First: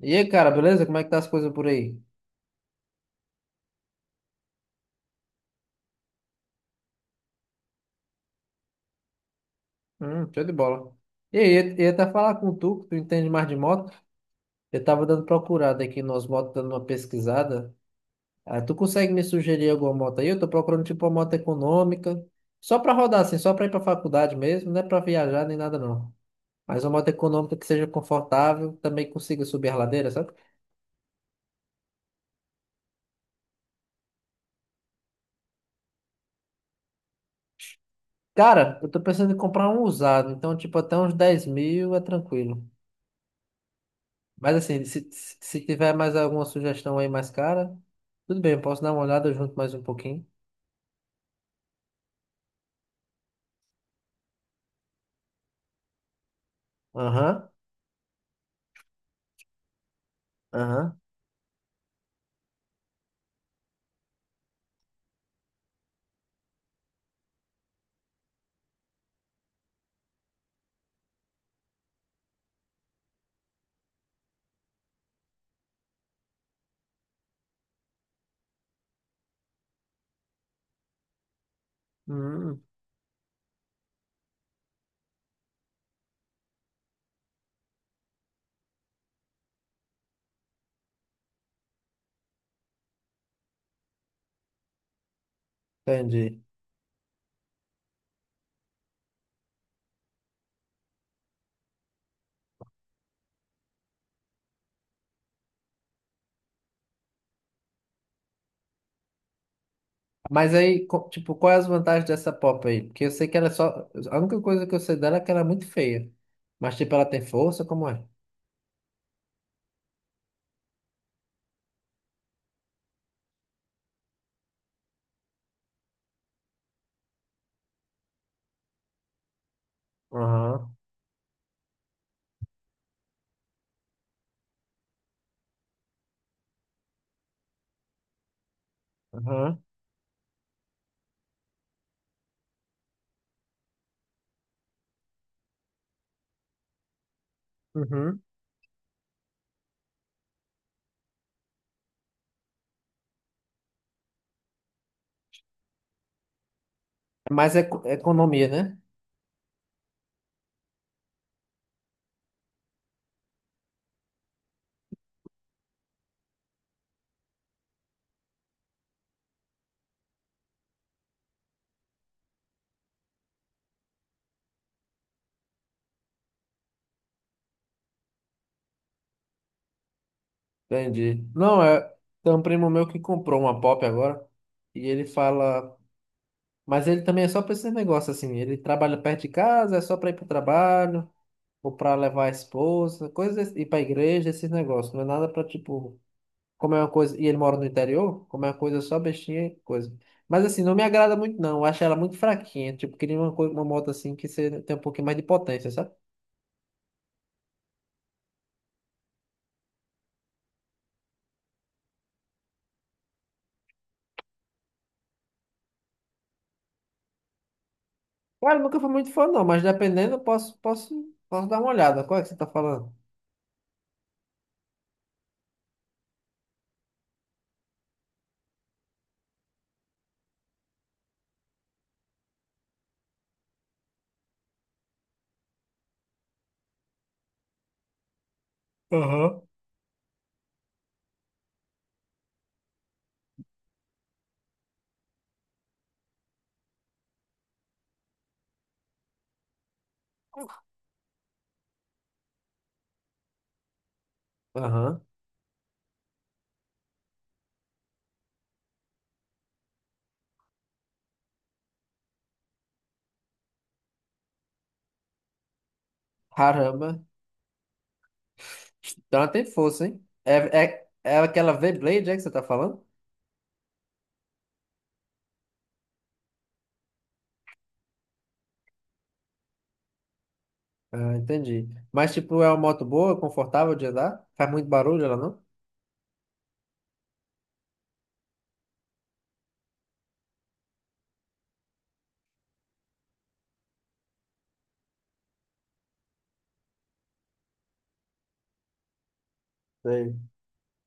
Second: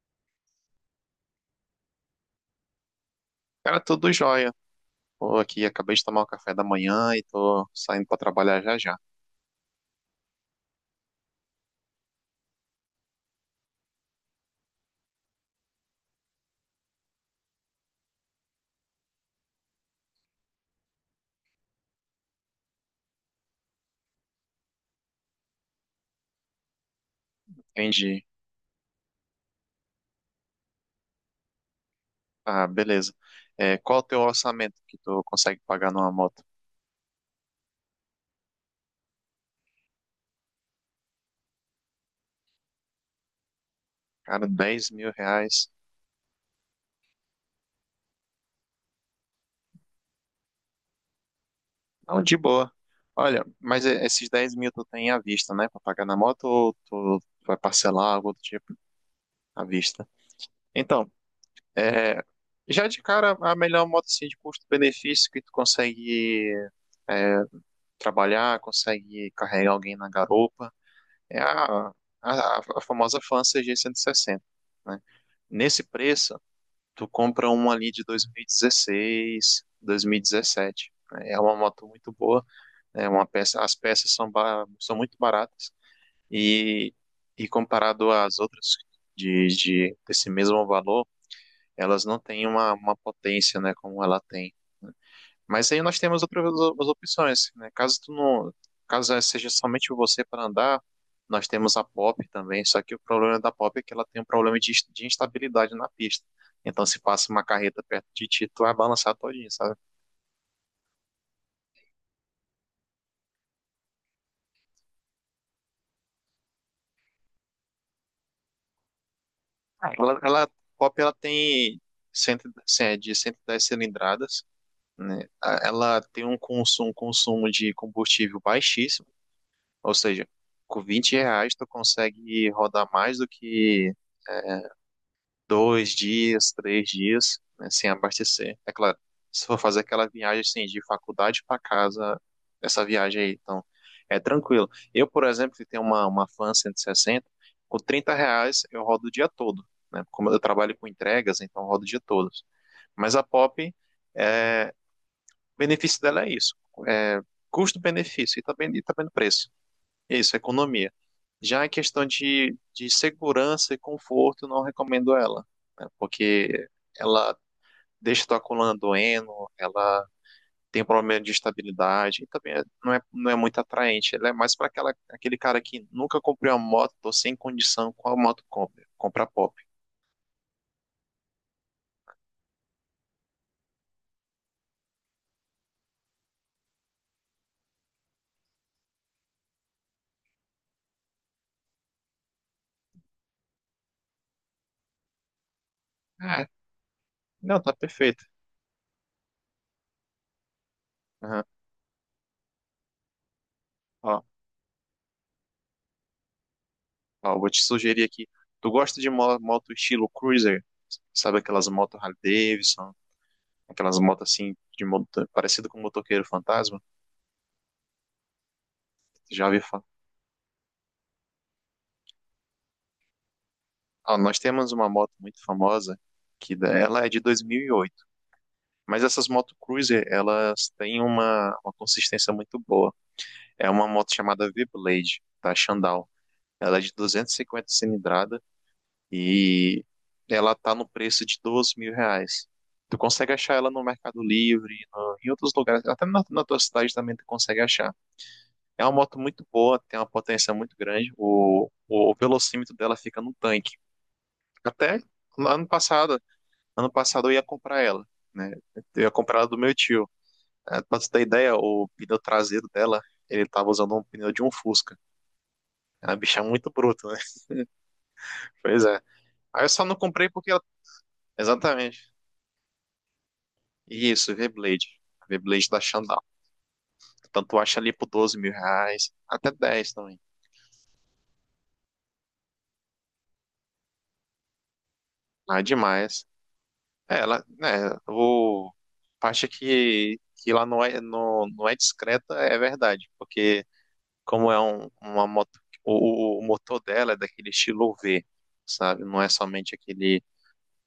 E aí, cara, beleza? Como é que tá as coisas por aí? Cara, tudo jóia. Tô aqui, acabei de tomar o café da manhã e tô saindo pra trabalhar já já. Show de bola. E aí, eu ia até falar com tu, que tu entende mais de moto. Eu tava dando procurada aqui nas motos, dando uma pesquisada. Ah, tu consegue me sugerir alguma moto aí? Eu tô procurando tipo uma moto econômica, só pra rodar assim, só pra ir pra faculdade mesmo, não é pra viajar nem nada não. Mas uma moto econômica que seja Entendi. confortável, também consiga subir a ladeira, sabe? Ah, beleza. Qual o teu orçamento que tu consegue pagar numa moto? Cara, eu tô pensando em comprar um usado, então tipo até uns 10 mil é tranquilo. Cara, Mas assim, 10 se, mil se se reais. tiver mais alguma sugestão aí mais cara, tudo bem, eu posso dar uma olhada junto mais um pouquinho. Não, de boa. Olha, mas esses 10 mil tu tem à vista, né? Pra pagar na moto ou tu Aham, vai parcelar algo do tipo à vista? aham. Então, é, já de cara, a melhor moto assim, de custo-benefício que tu consegue é, trabalhar, consegue carregar alguém na garupa. É a famosa fan CG160, né? Nesse preço, tu compra uma ali de 2016, 2017. Né? É uma moto muito boa, Hum, é uma peça, as peças são, ba- são muito baratas e, e comparado às outras de desse mesmo valor, elas não têm uma potência, né, como ela tem. Né? Mas aí nós temos entendi. Outras opções, né? Caso tu não, caso seja somente você para andar, nós temos a Pop também, só que o problema da Pop é que ela tem um problema de instabilidade na pista. Então se passa uma carreta perto de ti, tu vai balançar todinho, sabe? Mas aí, tipo, quais as vantagens dessa pop aí? Porque eu sei que ela é só. A única coisa que eu sei dela é que ela é muito feia. Mas, tipo, ela tem força, como é? Ela, ela- Pop ela tem, é de 110 cilindradas, né? Ela tem um consumo de combustível baixíssimo, ou seja, Aham, com 20 reais tu consegue rodar mais do que 2 dias, 3 dias, né, sem abastecer. É claro, se aham, for fazer aquela viagem assim, de faculdade para casa, essa viagem aí, então é tranquilo. Eu, por exemplo, que tenho uma Fan 160, com 30 uhum. reais eu rodo o dia todo, né? Como eu trabalho com entregas, então eu rodo o dia todo. Mas a Pop, é, o benefício dela é isso, é Mas é custo-benefício economia, né? e também no preço. Isso, economia. Já a questão de segurança e conforto, eu não recomendo ela, né? Porque ela deixa tua coluna doendo, ela tem problema de estabilidade, e também não é, não é muito atraente. Ela é mais para aquela, aquele cara que nunca comprou uma moto, tô sem condição, qual moto compra? Compra pop. Entendi. Não, é. Tem um primo meu que comprou uma pop agora. E ele fala. Mas ele também é só pra esse negócio assim. Ele trabalha perto de casa, é só pra ir pro trabalho, ou pra levar a esposa, coisas, ir pra igreja, esses negócios. Não é nada pra tipo, Ah, como é uma coisa. E ele mora não, no tá perfeito. interior, como é uma coisa só bestinha, e coisa. Mas assim, não me agrada muito, Aham. não. Eu acho ela muito fraquinha. Tipo, queria uma moto assim Ó, que você tem um pouquinho mais de potência, sabe? ó, vou te sugerir aqui. Tu gosta de moto estilo cruiser? Sabe aquelas motos Harley Davidson? Aquelas motos assim, de moto, parecido com o motoqueiro fantasma. Cara, eu nunca fui muito fã, não, Já ouvi mas falar. dependendo, eu posso dar uma olhada. Qual é que você tá falando? Ah, nós temos uma moto muito famosa, ela é de 2008. Mas essas moto cruiser, elas têm uma consistência muito boa. É uma moto chamada V-Blade, da Shandong. Ela é de 250 cilindrada Aham. e ela tá no preço de 12 mil reais. Tu consegue achar ela no Mercado Livre, em outros lugares, até na tua cidade também tu consegue achar. É uma moto muito boa, tem uma potência muito grande. O velocímetro dela fica no tanque. Aham. Até ano passado, ano passado eu ia comprar ela, né? Eu ia comprar ela do meu tio. É, pra você ter ideia, o pneu traseiro dela, ele tava usando um pneu de um Fusca. É uma bicha muito Caramba. bruta, né? Pois é. Então ela tem Aí eu só força, não hein? comprei É, porque ela... é, é aquela V-Blade, Exatamente. é que você tá falando? Isso, V-Blade. V-Blade da Xandão. Tanto acha ali por 12 mil reais, até 10 também. Ah, entendi. Mas, tipo, é uma moto boa, confortável de andar? Faz muito barulho ela, não? Ah, demais. Ela, né, o a parte é que, lá não é, não é discreta é verdade, porque como é uma moto, o motor dela é daquele estilo V, sabe? Não é somente Sei. aquele,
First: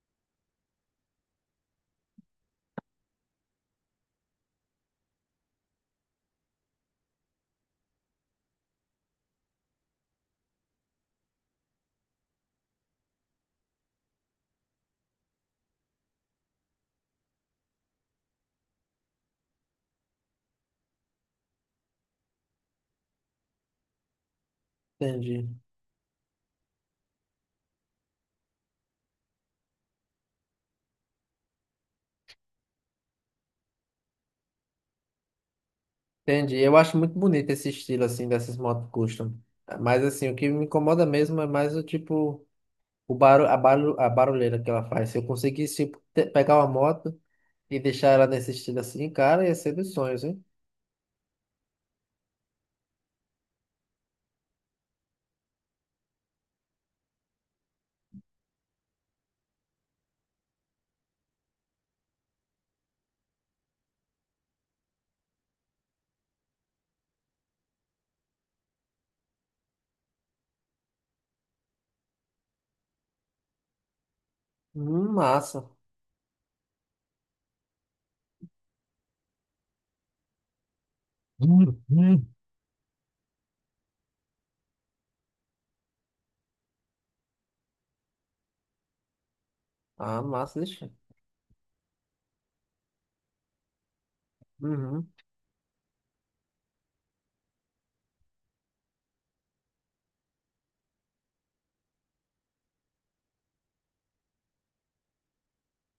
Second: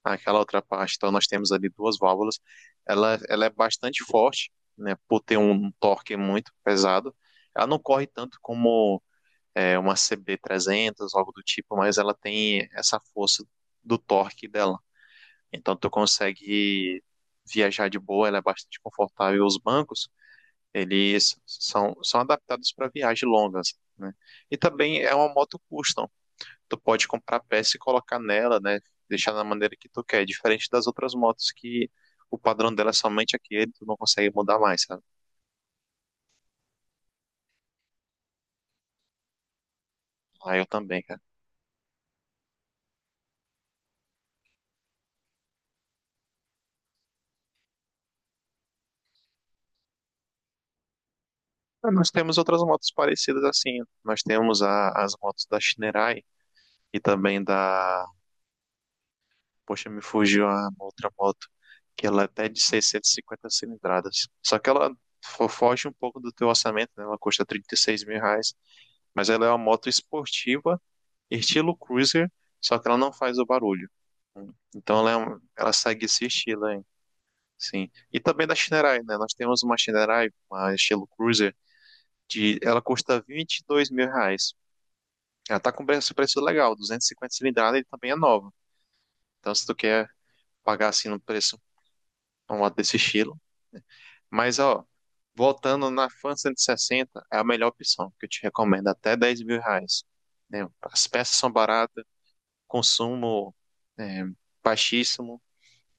aquela outra parte. Então nós temos ali duas válvulas. Ela é bastante forte, né, por ter um torque muito pesado. Ela não corre tanto como uma CB 300 algo do tipo, mas ela tem essa força do torque dela. Então tu consegue viajar de boa, ela é bastante confortável. Os bancos, são adaptados para viagens longas, né? E também é uma Entendi. moto custom. Tu pode comprar peça e colocar nela, né? Deixar da maneira que tu quer, diferente das outras motos que o padrão dela é somente aquele, tu não consegue mudar mais, sabe? Entendi. Eu acho muito bonito esse estilo, assim, dessas motos custom. Mas, assim, o que Ah, me eu também, incomoda cara. mesmo é mais o tipo, o barulho, a barulheira que ela faz. Se eu conseguisse, tipo, pegar uma moto e deixar ela nesse estilo assim, cara, ia ser dos sonhos, hein? Mas nós temos outras motos parecidas assim. Nós temos as motos da Shinerai e também da... Poxa, me fugiu a outra moto, que ela é até de 650 cilindradas. Só que ela foge um pouco do teu orçamento, né? Ela custa 36 mil reais, mas ela é uma moto esportiva, estilo cruiser, só que ela não faz o barulho. Então ela, Massa. ela segue esse estilo aí, sim. E também da Shinerai, né? Nós temos uma Shinerai, uma estilo cruiser, Hum, hum. Ela custa 22 mil reais. Ela tá com preço, preço legal, 250 cilindradas e também é nova. Então se tu quer Ah, massa, pagar deixa. assim no preço uma moto desse estilo... Mas, ó, Uhum. voltando na Fan 160, é a melhor opção que eu te recomendo, até 10 mil reais. Né? As peças são baratas, consumo é, baixíssimo,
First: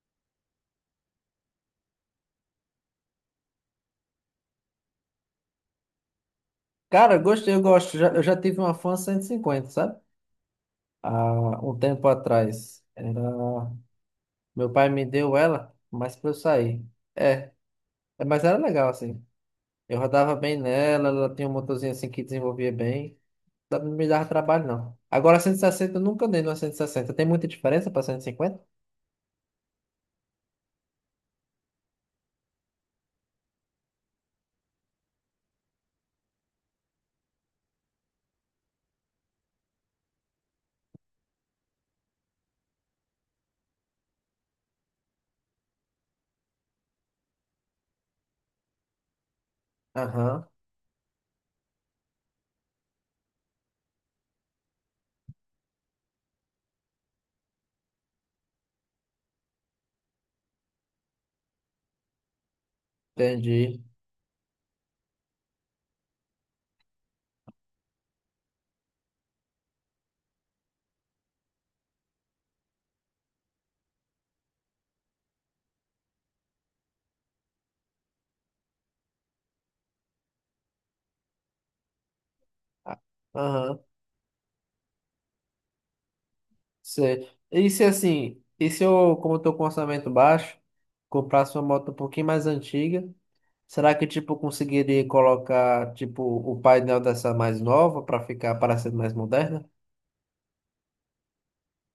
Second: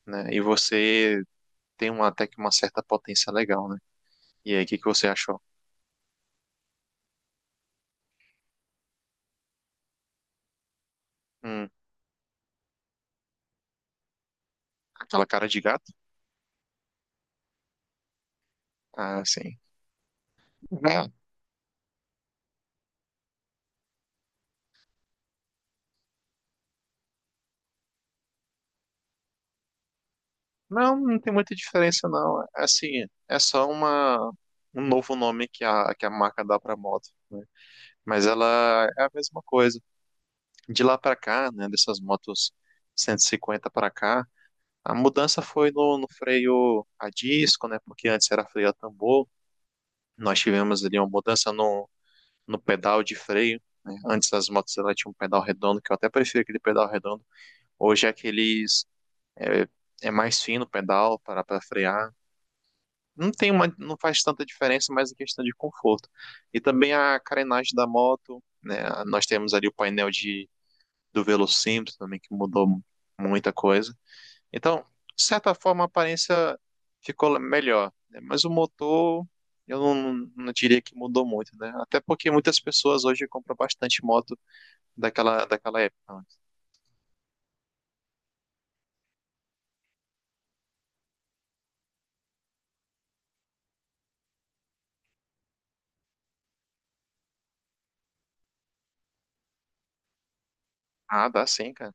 né? E você tem até que uma certa potência legal, né? E aí, o que que você achou? Cara, eu gostei, eu gosto. Eu já tive uma Fan 150, sabe? Há Hum, um tempo atrás. Meu pai me aquela deu cara de ela, gato? mas pra eu sair. É, mas era legal, Ah, assim. sim. Eu rodava bem nela, É, ela tinha um motorzinho assim que desenvolvia bem. Não me dava trabalho, não. Agora, 160, eu nunca andei numa 160. Tem muita diferença pra 150? não, não tem muita diferença, não. É assim, é só um novo nome que que a marca dá pra moto, né? Mas ela é a mesma coisa. De lá para cá, né, dessas motos 150 para cá, a mudança foi no freio a disco, né, porque antes era freio a tambor. Nós Aham, tivemos ali uma mudança no pedal de freio. Né. Antes as motos elas tinham um pedal redondo, que eu até prefiro aquele pedal redondo. Hoje é aqueles é, é mais fino o pedal para frear. Não tem uma, entendi. não faz tanta diferença, mas é questão de conforto. E também a carenagem da moto, né? Nós temos ali o painel de do Velocímetro também, que mudou muita coisa. Então, de certa forma, a aparência ficou melhor, né? Mas o motor eu não diria que mudou muito, né? Até porque muitas Ah, pessoas hoje compram aham, bastante moto daquela época. Né? sei. E se eu, como eu tô com orçamento baixo, comprasse uma moto um pouquinho mais antiga? Será que, tipo, eu conseguiria colocar, tipo, o painel dessa mais nova para ficar parecendo mais moderna? Ah, dá sim, cara.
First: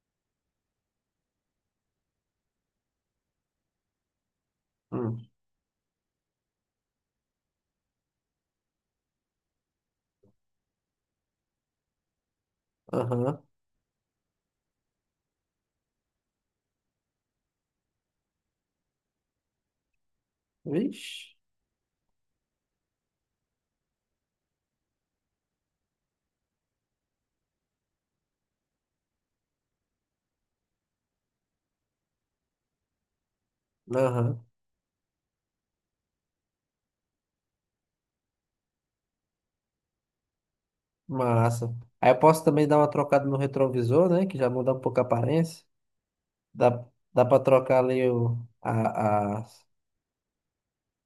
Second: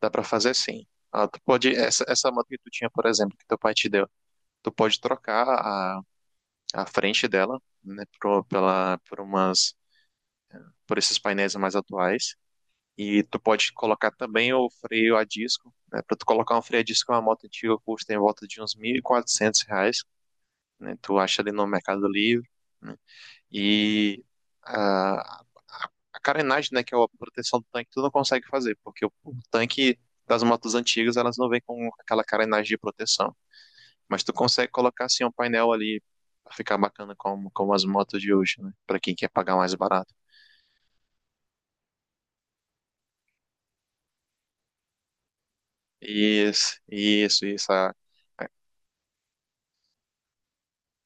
Dá para fazer sim. Ah, tu pode, essa moto que tu tinha, por exemplo, que teu pai te deu, tu pode Hum. trocar a frente dela, né, por umas, por esses painéis mais atuais. E tu Aham. pode colocar também o freio a disco, né? Para tu colocar um freio a disco em uma moto antiga custa em volta de uns 1.400 reais, né? Tu Vixe. acha ali no Mercado Livre, né? E a, a, a carenagem, né, que é a proteção do tanque, tu não consegue fazer, porque o tanque das motos antigas, elas não vêm com aquela carenagem de proteção. Mas tu Aham. consegue colocar, assim, um painel ali pra ficar bacana como, como as motos de hoje, né? Pra quem quer pagar mais barato. Massa. Aí eu posso também dar uma trocada no retrovisor, né? Que já muda um pouco a aparência. Isso, Dá, dá pra isso, isso. trocar A, ali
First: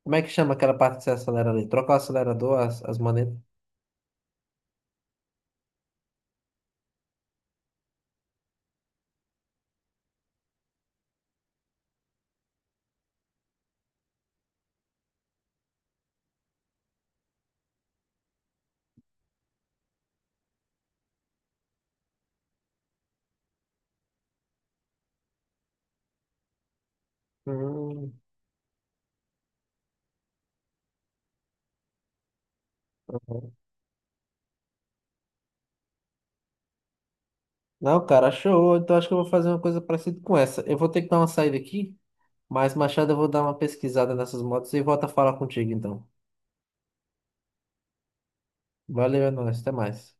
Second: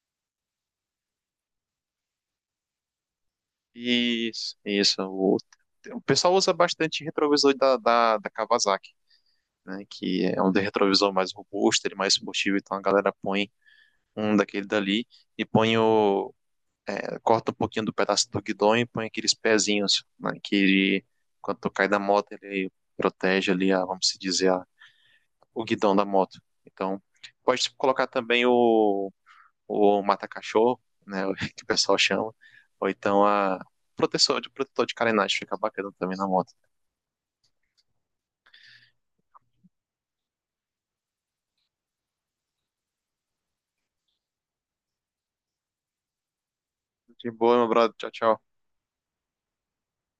Como é que chama aquela parte que você acelera ali? Troca o acelerador, as manetas. isso, isso. O pessoal usa bastante retrovisor da Kawasaki, né? Que é um de retrovisor mais robusto, ele é mais combustível, então a galera põe um daquele dali e põe o. É, corta um pouquinho do pedaço do guidão e põe aqueles pezinhos, né? Que ele, quando tu cai da moto, ele protege ali, a, vamos se dizer, o guidão da moto. Então, pode colocar Hum. também o mata-cachorro, né, o que o pessoal chama, ou então Aham. a protetor de carenagem, fica bacana também na moto. Não, cara, show. Então acho que eu vou fazer uma coisa parecida com essa. Eu vou ter que dar uma saída aqui. Mas, Machado, eu vou dar uma pesquisada nessas motos e volto a falar contigo, então. De boa, meu brother. Tchau, tchau. Valeu, é nóis, até mais.